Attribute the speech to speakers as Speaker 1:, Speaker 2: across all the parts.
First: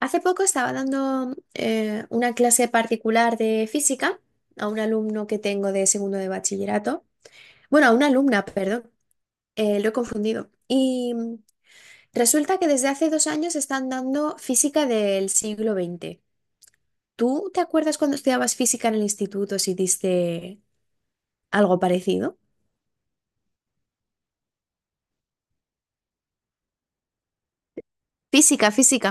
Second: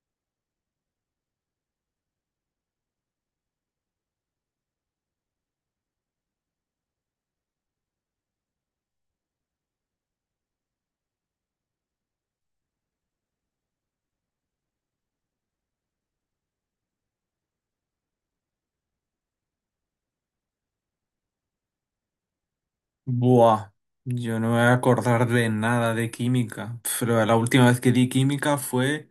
Speaker 1: Hace poco estaba dando una clase particular de física a un alumno que tengo de segundo de bachillerato. Bueno, a una alumna, perdón, lo he confundido. Resulta que desde hace dos años están dando física del siglo XX. ¿Tú te acuerdas cuando estudiabas física en el instituto si diste algo parecido?
Speaker 2: Buah, yo no me voy a acordar de nada de química. Pero la última vez que di química
Speaker 1: Física,
Speaker 2: fue...
Speaker 1: física.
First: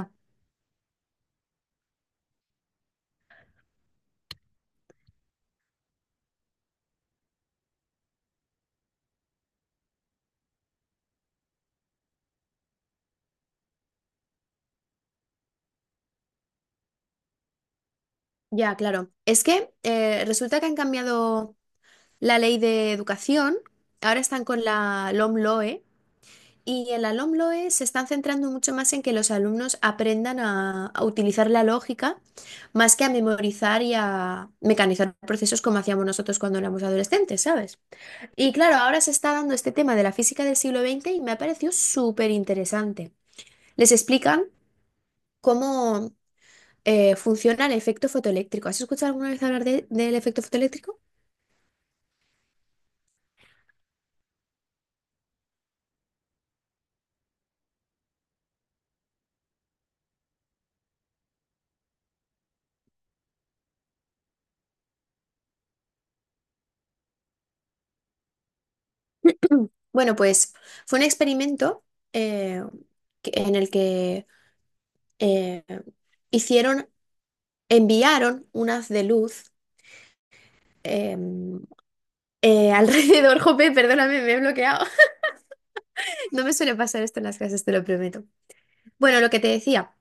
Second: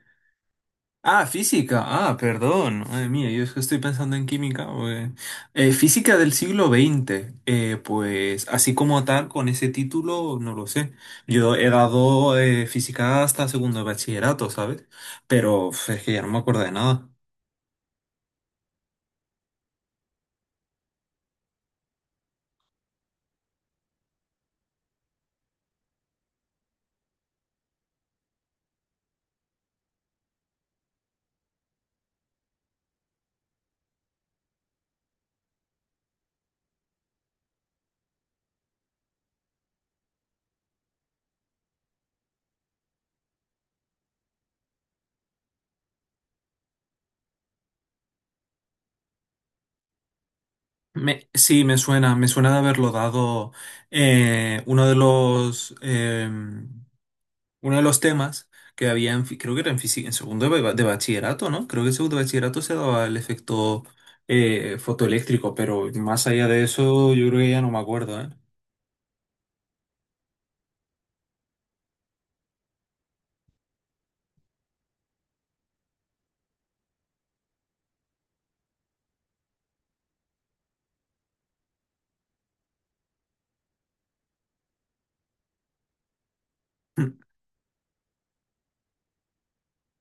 Speaker 2: Ah, física. Ah, perdón. Madre mía, yo es que estoy pensando en química, física del siglo XX. Pues así como tal, con ese título, no lo sé. Yo he dado física hasta segundo de bachillerato, ¿sabes? Pero uf, es que ya no me acuerdo de nada.
Speaker 1: Ya, claro. Es que resulta que han cambiado la ley de educación. Ahora están con la LOMLOE. Y en el Alomloe se están centrando mucho más en que los alumnos aprendan a utilizar la lógica más que a memorizar y a mecanizar procesos como hacíamos nosotros cuando éramos adolescentes, ¿sabes? Y claro, ahora se está dando este tema de la física del siglo XX y me ha parecido súper interesante. Les explican cómo funciona el efecto fotoeléctrico. ¿Has escuchado alguna vez hablar del efecto fotoeléctrico?
Speaker 2: Sí, me suena de haberlo dado uno de los... uno de los temas que había, creo que era en segundo de bachillerato, ¿no? Creo que en segundo de bachillerato se daba el efecto fotoeléctrico, pero más allá de eso, yo creo que ya no me acuerdo, ¿eh?
Speaker 1: Bueno, pues fue un experimento eh, en el que... eh, hicieron enviaron unas de luz em, alrededor. Jope, perdóname, me he bloqueado. No me suele pasar esto en las clases, te lo prometo. Bueno, lo que te decía,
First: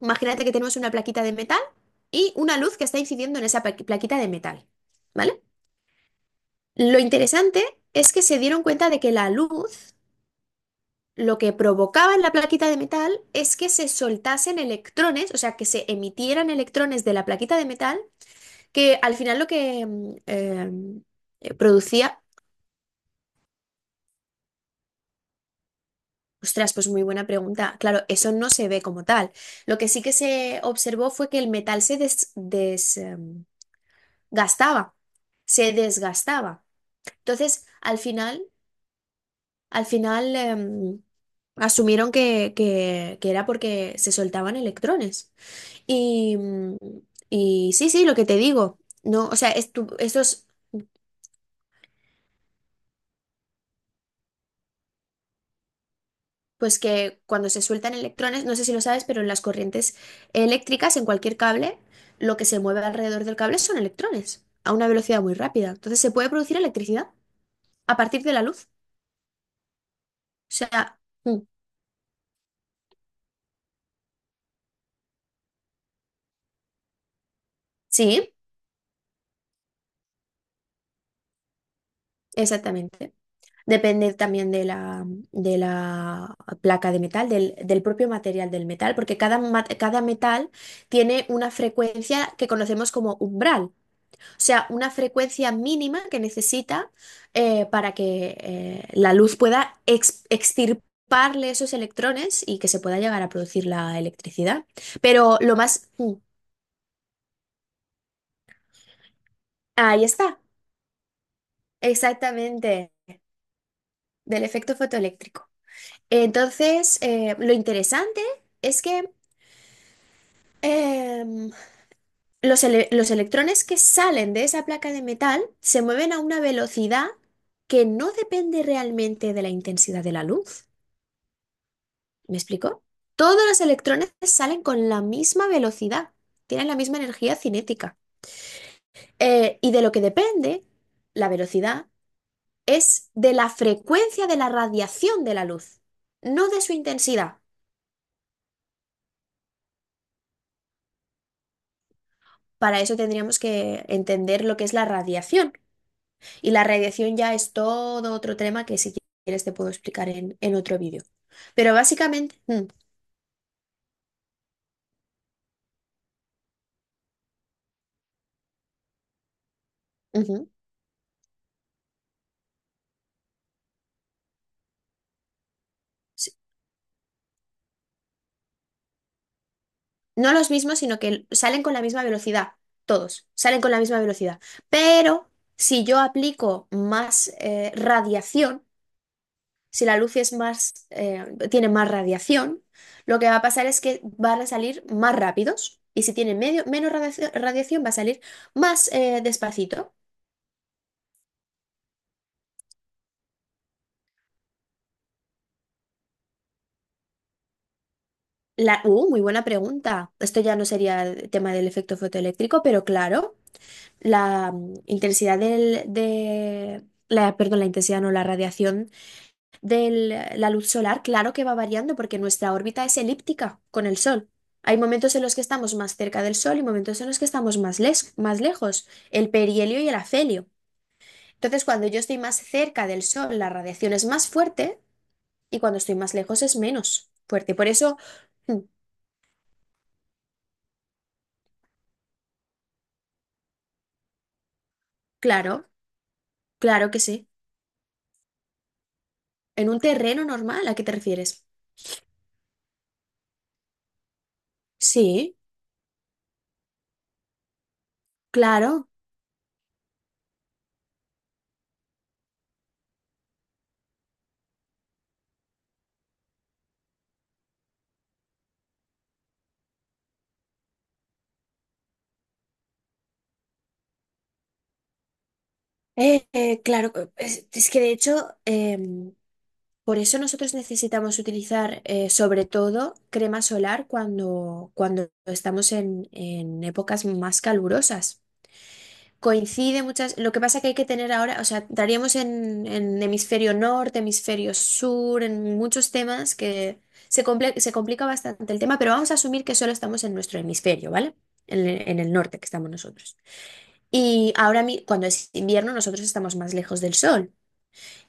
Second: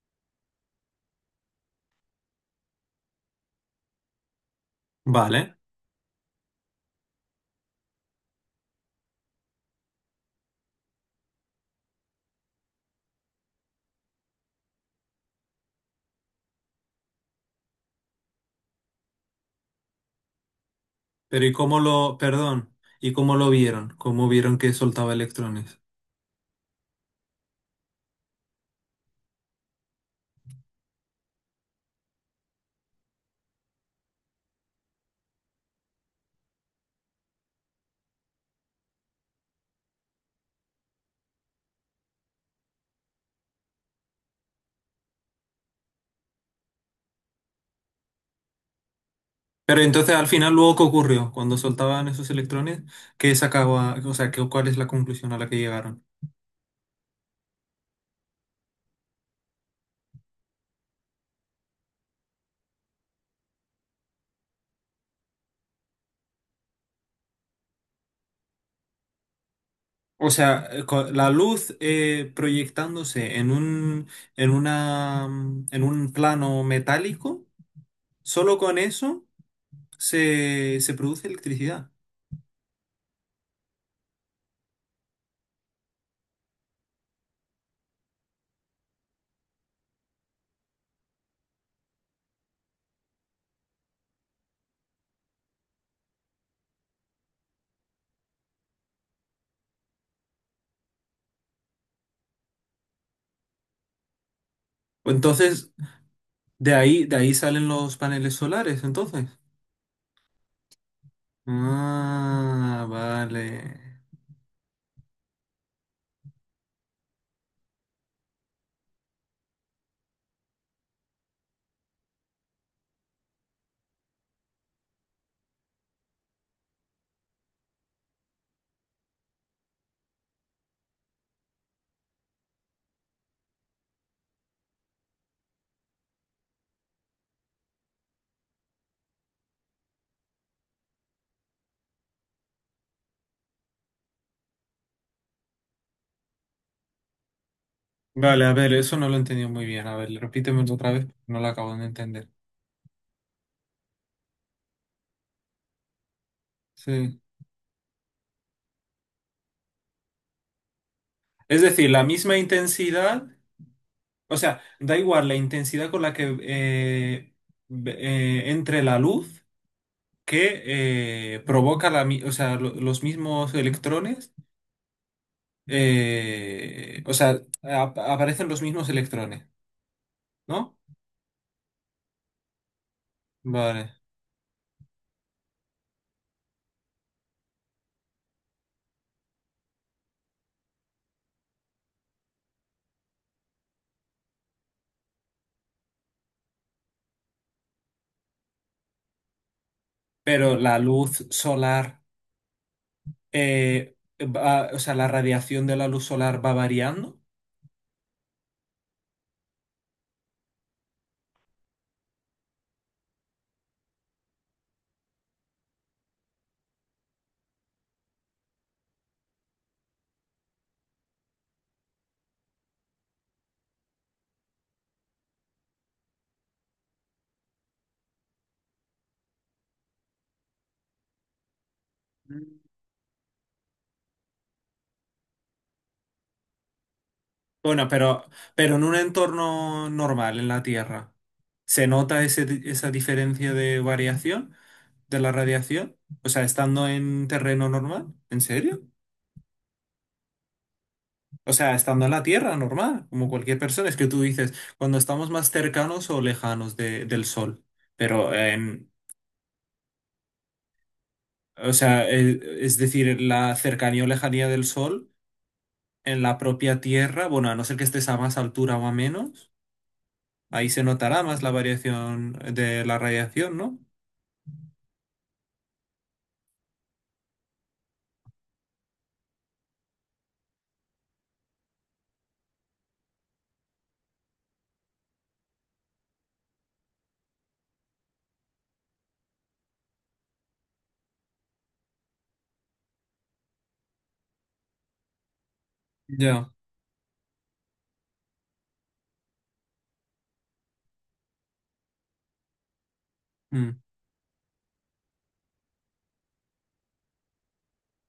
Speaker 1: imagínate que tenemos una plaquita de metal y una luz que está incidiendo en esa plaquita de metal, ¿vale?
Speaker 2: Vale,
Speaker 1: Lo interesante es que se dieron cuenta de que la luz lo que provocaba en la plaquita de metal es que se soltasen electrones, o sea, que se emitieran electrones de la plaquita de metal, que al final lo que
Speaker 2: pero ¿y cómo lo,
Speaker 1: producía.
Speaker 2: perdón, ¿y cómo lo vieron? ¿Cómo vieron que soltaba electrones?
Speaker 1: Ostras, pues muy buena pregunta. Claro, eso no se ve como tal. Lo que sí que se observó fue que el metal se desgastaba, se desgastaba. Entonces, al final asumieron que, que era porque se soltaban electrones. Y, mm, y sí, lo que te digo. No, o sea,
Speaker 2: Pero entonces al
Speaker 1: estos
Speaker 2: final luego, ¿qué ocurrió? Cuando soltaban esos electrones, ¿qué sacaba, o sea, qué, cuál es la conclusión a la que llegaron?
Speaker 1: pues que cuando se sueltan electrones, no sé si lo sabes, pero en las corrientes eléctricas, en cualquier cable, lo que se mueve alrededor del cable son electrones, a una velocidad muy rápida. Entonces se puede producir electricidad a partir de la luz.
Speaker 2: O
Speaker 1: O
Speaker 2: sea,
Speaker 1: sea,
Speaker 2: la luz proyectándose en un, en una, en un plano metálico,
Speaker 1: sí,
Speaker 2: solo con eso se produce electricidad.
Speaker 1: exactamente. Depende también de la placa de metal, del, del propio material del metal, porque cada, cada metal tiene una frecuencia que conocemos como umbral. O sea, una frecuencia mínima que necesita para que la luz pueda extirparle esos electrones y que se pueda llegar a producir la electricidad.
Speaker 2: O
Speaker 1: Pero lo
Speaker 2: Entonces,
Speaker 1: más...
Speaker 2: de ahí salen los paneles solares, entonces.
Speaker 1: ahí está,
Speaker 2: Ah,
Speaker 1: exactamente,
Speaker 2: vale.
Speaker 1: del efecto fotoeléctrico. Entonces, lo interesante es que em, los, los electrones que salen de esa placa de metal se mueven a una velocidad que no depende realmente de la intensidad de la luz. ¿Me explico? Todos los electrones salen con la misma velocidad, tienen la misma energía cinética. Y de lo que depende la velocidad es de la frecuencia de la radiación de la luz, no de su intensidad.
Speaker 2: Vale, a ver, eso no lo he entendido muy bien. A ver, repítemelo otra vez, no lo acabo de entender.
Speaker 1: Para eso tendríamos que entender lo que es la radiación. Y la radiación
Speaker 2: Sí.
Speaker 1: ya es todo otro tema que si quieres te puedo explicar en otro vídeo.
Speaker 2: Es
Speaker 1: Pero
Speaker 2: decir, la misma
Speaker 1: básicamente...
Speaker 2: intensidad. O sea, da igual la intensidad con la que entre la luz
Speaker 1: ujú.
Speaker 2: que provoca o sea, los mismos electrones,
Speaker 1: Sí.
Speaker 2: o sea, aparecen los mismos electrones,
Speaker 1: No los
Speaker 2: ¿no?
Speaker 1: mismos, sino que salen con la misma velocidad, todos, salen con la
Speaker 2: Vale.
Speaker 1: misma velocidad. Pero si yo aplico más radiación, si la luz es más, tiene más radiación, lo que va a pasar es que van a salir más rápidos. Y si tiene medio, menos radiación, va a salir más despacito.
Speaker 2: Pero la luz solar, o sea, la radiación de la luz solar va variando.
Speaker 1: Muy buena pregunta. Esto ya no sería el tema del efecto fotoeléctrico, pero claro, la intensidad de la perdón, la intensidad no, la radiación de la luz solar, claro que va variando porque nuestra órbita es elíptica con el Sol. Hay momentos en los que estamos más cerca del Sol y momentos en los que estamos más, más lejos, el perihelio y el afelio. Entonces, cuando yo estoy más cerca del Sol, la radiación es más fuerte y cuando estoy más lejos es menos fuerte. Por
Speaker 2: Bueno,
Speaker 1: eso, mm,
Speaker 2: pero en un entorno normal, en la Tierra, ¿se nota ese esa diferencia de variación? ¿De la
Speaker 1: claro,
Speaker 2: radiación? O sea, estando
Speaker 1: claro que
Speaker 2: en
Speaker 1: sí.
Speaker 2: terreno normal, ¿en serio?
Speaker 1: En un terreno normal, ¿a qué te refieres?
Speaker 2: O sea, estando en la Tierra normal, como cualquier persona. Es que tú dices, cuando estamos
Speaker 1: Sí,
Speaker 2: más cercanos o lejanos del Sol. Pero,
Speaker 1: claro.
Speaker 2: en, o sea, es decir, la cercanía o lejanía del Sol en la propia Tierra, bueno, a no ser que estés a más altura o a menos, ahí se notará más la variación de la radiación, ¿no?
Speaker 1: Claro, es que de hecho, por eso nosotros necesitamos utilizar sobre todo crema solar cuando, cuando estamos en épocas más calurosas. Coincide muchas, lo que pasa que hay que tener ahora, o sea, estaríamos en hemisferio norte, hemisferio sur, en muchos temas
Speaker 2: Ya.
Speaker 1: que se, se complica bastante el tema, pero vamos a asumir que solo estamos en nuestro hemisferio, ¿vale? En el norte que estamos nosotros.
Speaker 2: Mm,
Speaker 1: Y ahora cuando es invierno nosotros estamos más lejos del sol.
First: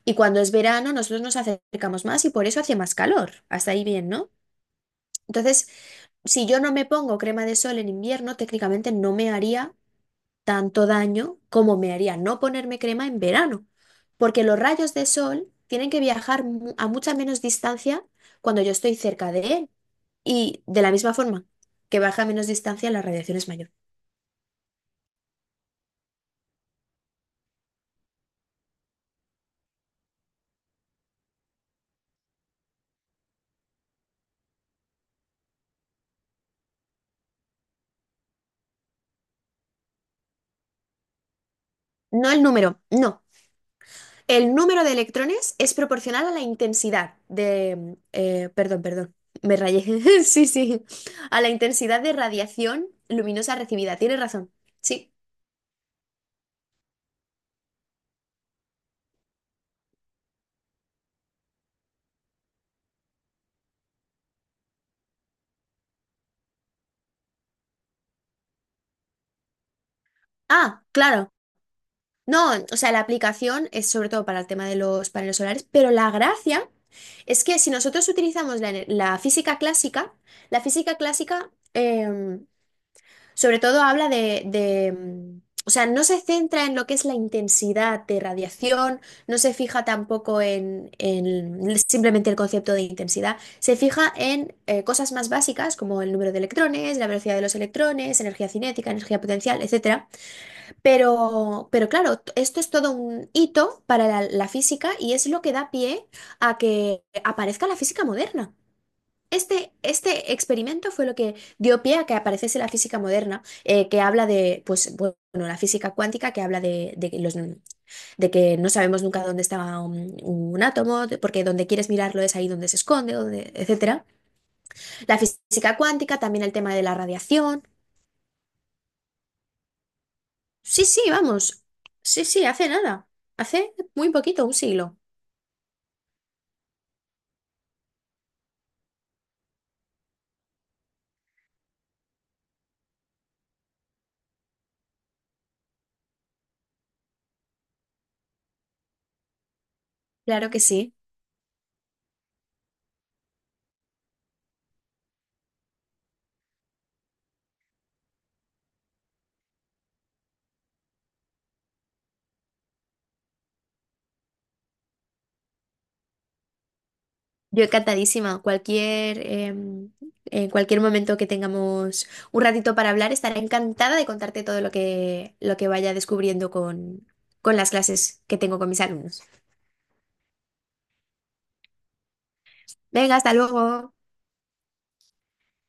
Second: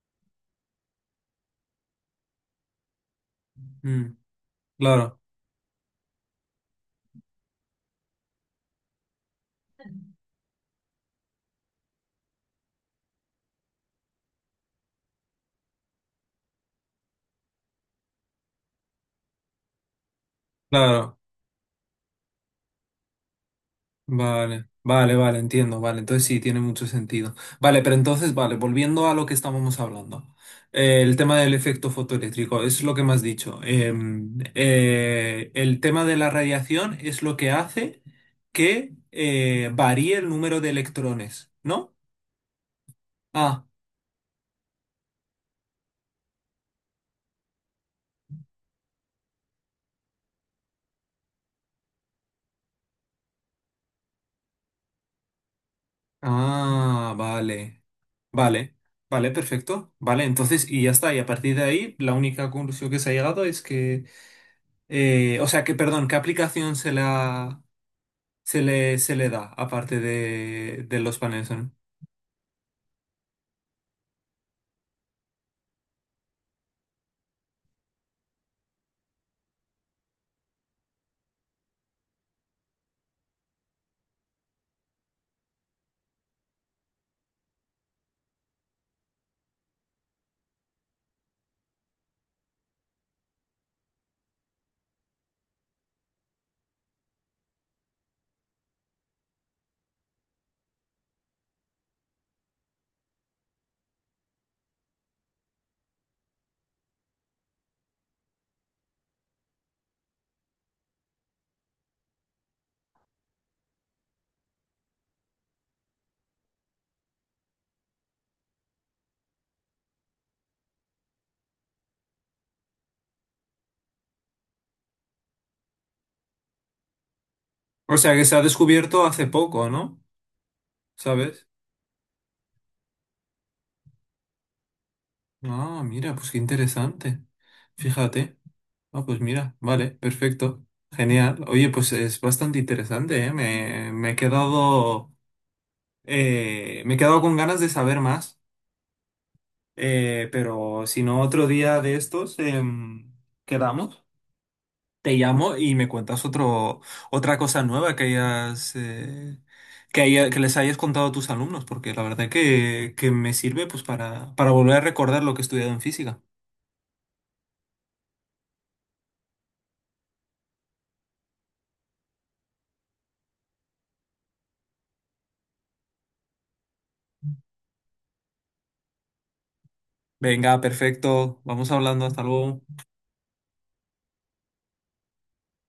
Speaker 1: Y cuando es verano, nosotros nos acercamos más y por eso hace más calor. Hasta ahí bien,
Speaker 2: mm.
Speaker 1: ¿no?
Speaker 2: Claro,
Speaker 1: Entonces, si yo no me pongo crema de sol en invierno, técnicamente no me haría tanto daño como me haría no ponerme crema en verano, porque los rayos de sol tienen que viajar a mucha menos distancia cuando yo estoy cerca de él. Y de la misma
Speaker 2: claro.
Speaker 1: forma que baja a menos distancia, la radiación es mayor.
Speaker 2: Vale, vale, vale, entiendo, vale, entonces sí, tiene mucho sentido. Vale, pero entonces, vale, volviendo a lo que estábamos hablando, el tema del efecto fotoeléctrico, es lo que me has dicho. El tema de la radiación es lo que hace que varíe el número de electrones, ¿no?
Speaker 1: No el número, no.
Speaker 2: Ah,
Speaker 1: El número de electrones es proporcional a la intensidad de... perdón, perdón, me rayé. Sí. A la intensidad de radiación luminosa recibida. Tienes razón. Sí.
Speaker 2: ah, vale, vale, vale, perfecto, vale, entonces, y ya está, y a partir de ahí, la única conclusión que se ha llegado es que... o sea, que, perdón, ¿qué aplicación se le da, aparte
Speaker 1: Ah,
Speaker 2: de los
Speaker 1: claro.
Speaker 2: paneles, ¿no?
Speaker 1: No, o sea, la aplicación es sobre todo para el tema de los paneles solares, pero la gracia es que si nosotros utilizamos la, la física clásica... sobre todo habla de, o sea, no se centra en lo que es la intensidad de radiación, no se fija tampoco en, en simplemente el concepto de intensidad, se fija en cosas más básicas como el número de electrones, la velocidad de los electrones, energía cinética, energía potencial, etcétera. Pero claro, esto es todo un hito para la física y es lo que da pie a que aparezca la física moderna. Este experimento fue lo que dio pie a que apareciese la física moderna, que habla de, pues, bueno, la física cuántica, que habla de que los, de que no sabemos nunca dónde está un átomo, porque donde quieres mirarlo es ahí donde se esconde, donde, etcétera. La física cuántica, también el tema de la radiación.
Speaker 2: O sea, que se ha descubierto hace poco, ¿no?
Speaker 1: Sí, sí,
Speaker 2: ¿Sabes?
Speaker 1: vamos. Sí, sí, hace nada. Hace muy poquito, un siglo.
Speaker 2: Ah, mira, pues qué interesante. Fíjate. Ah, pues mira, vale, perfecto. Genial. Oye, pues es bastante interesante, ¿eh? Me, me he quedado con ganas de saber más.
Speaker 1: Claro que
Speaker 2: Pero
Speaker 1: sí.
Speaker 2: si no, otro día de estos, quedamos. Te llamo y me cuentas otro, otra cosa nueva que hayas, que les hayas contado a tus alumnos, porque la verdad que me sirve pues para volver a recordar lo que he estudiado en física.
Speaker 1: Yo encantadísima. Cualquier, en cualquier momento que tengamos un ratito para hablar, estaré encantada de contarte todo lo que vaya descubriendo con las clases que tengo con mis alumnos.
Speaker 2: Venga, perfecto. Vamos hablando. Hasta luego.
Speaker 1: Venga, hasta luego.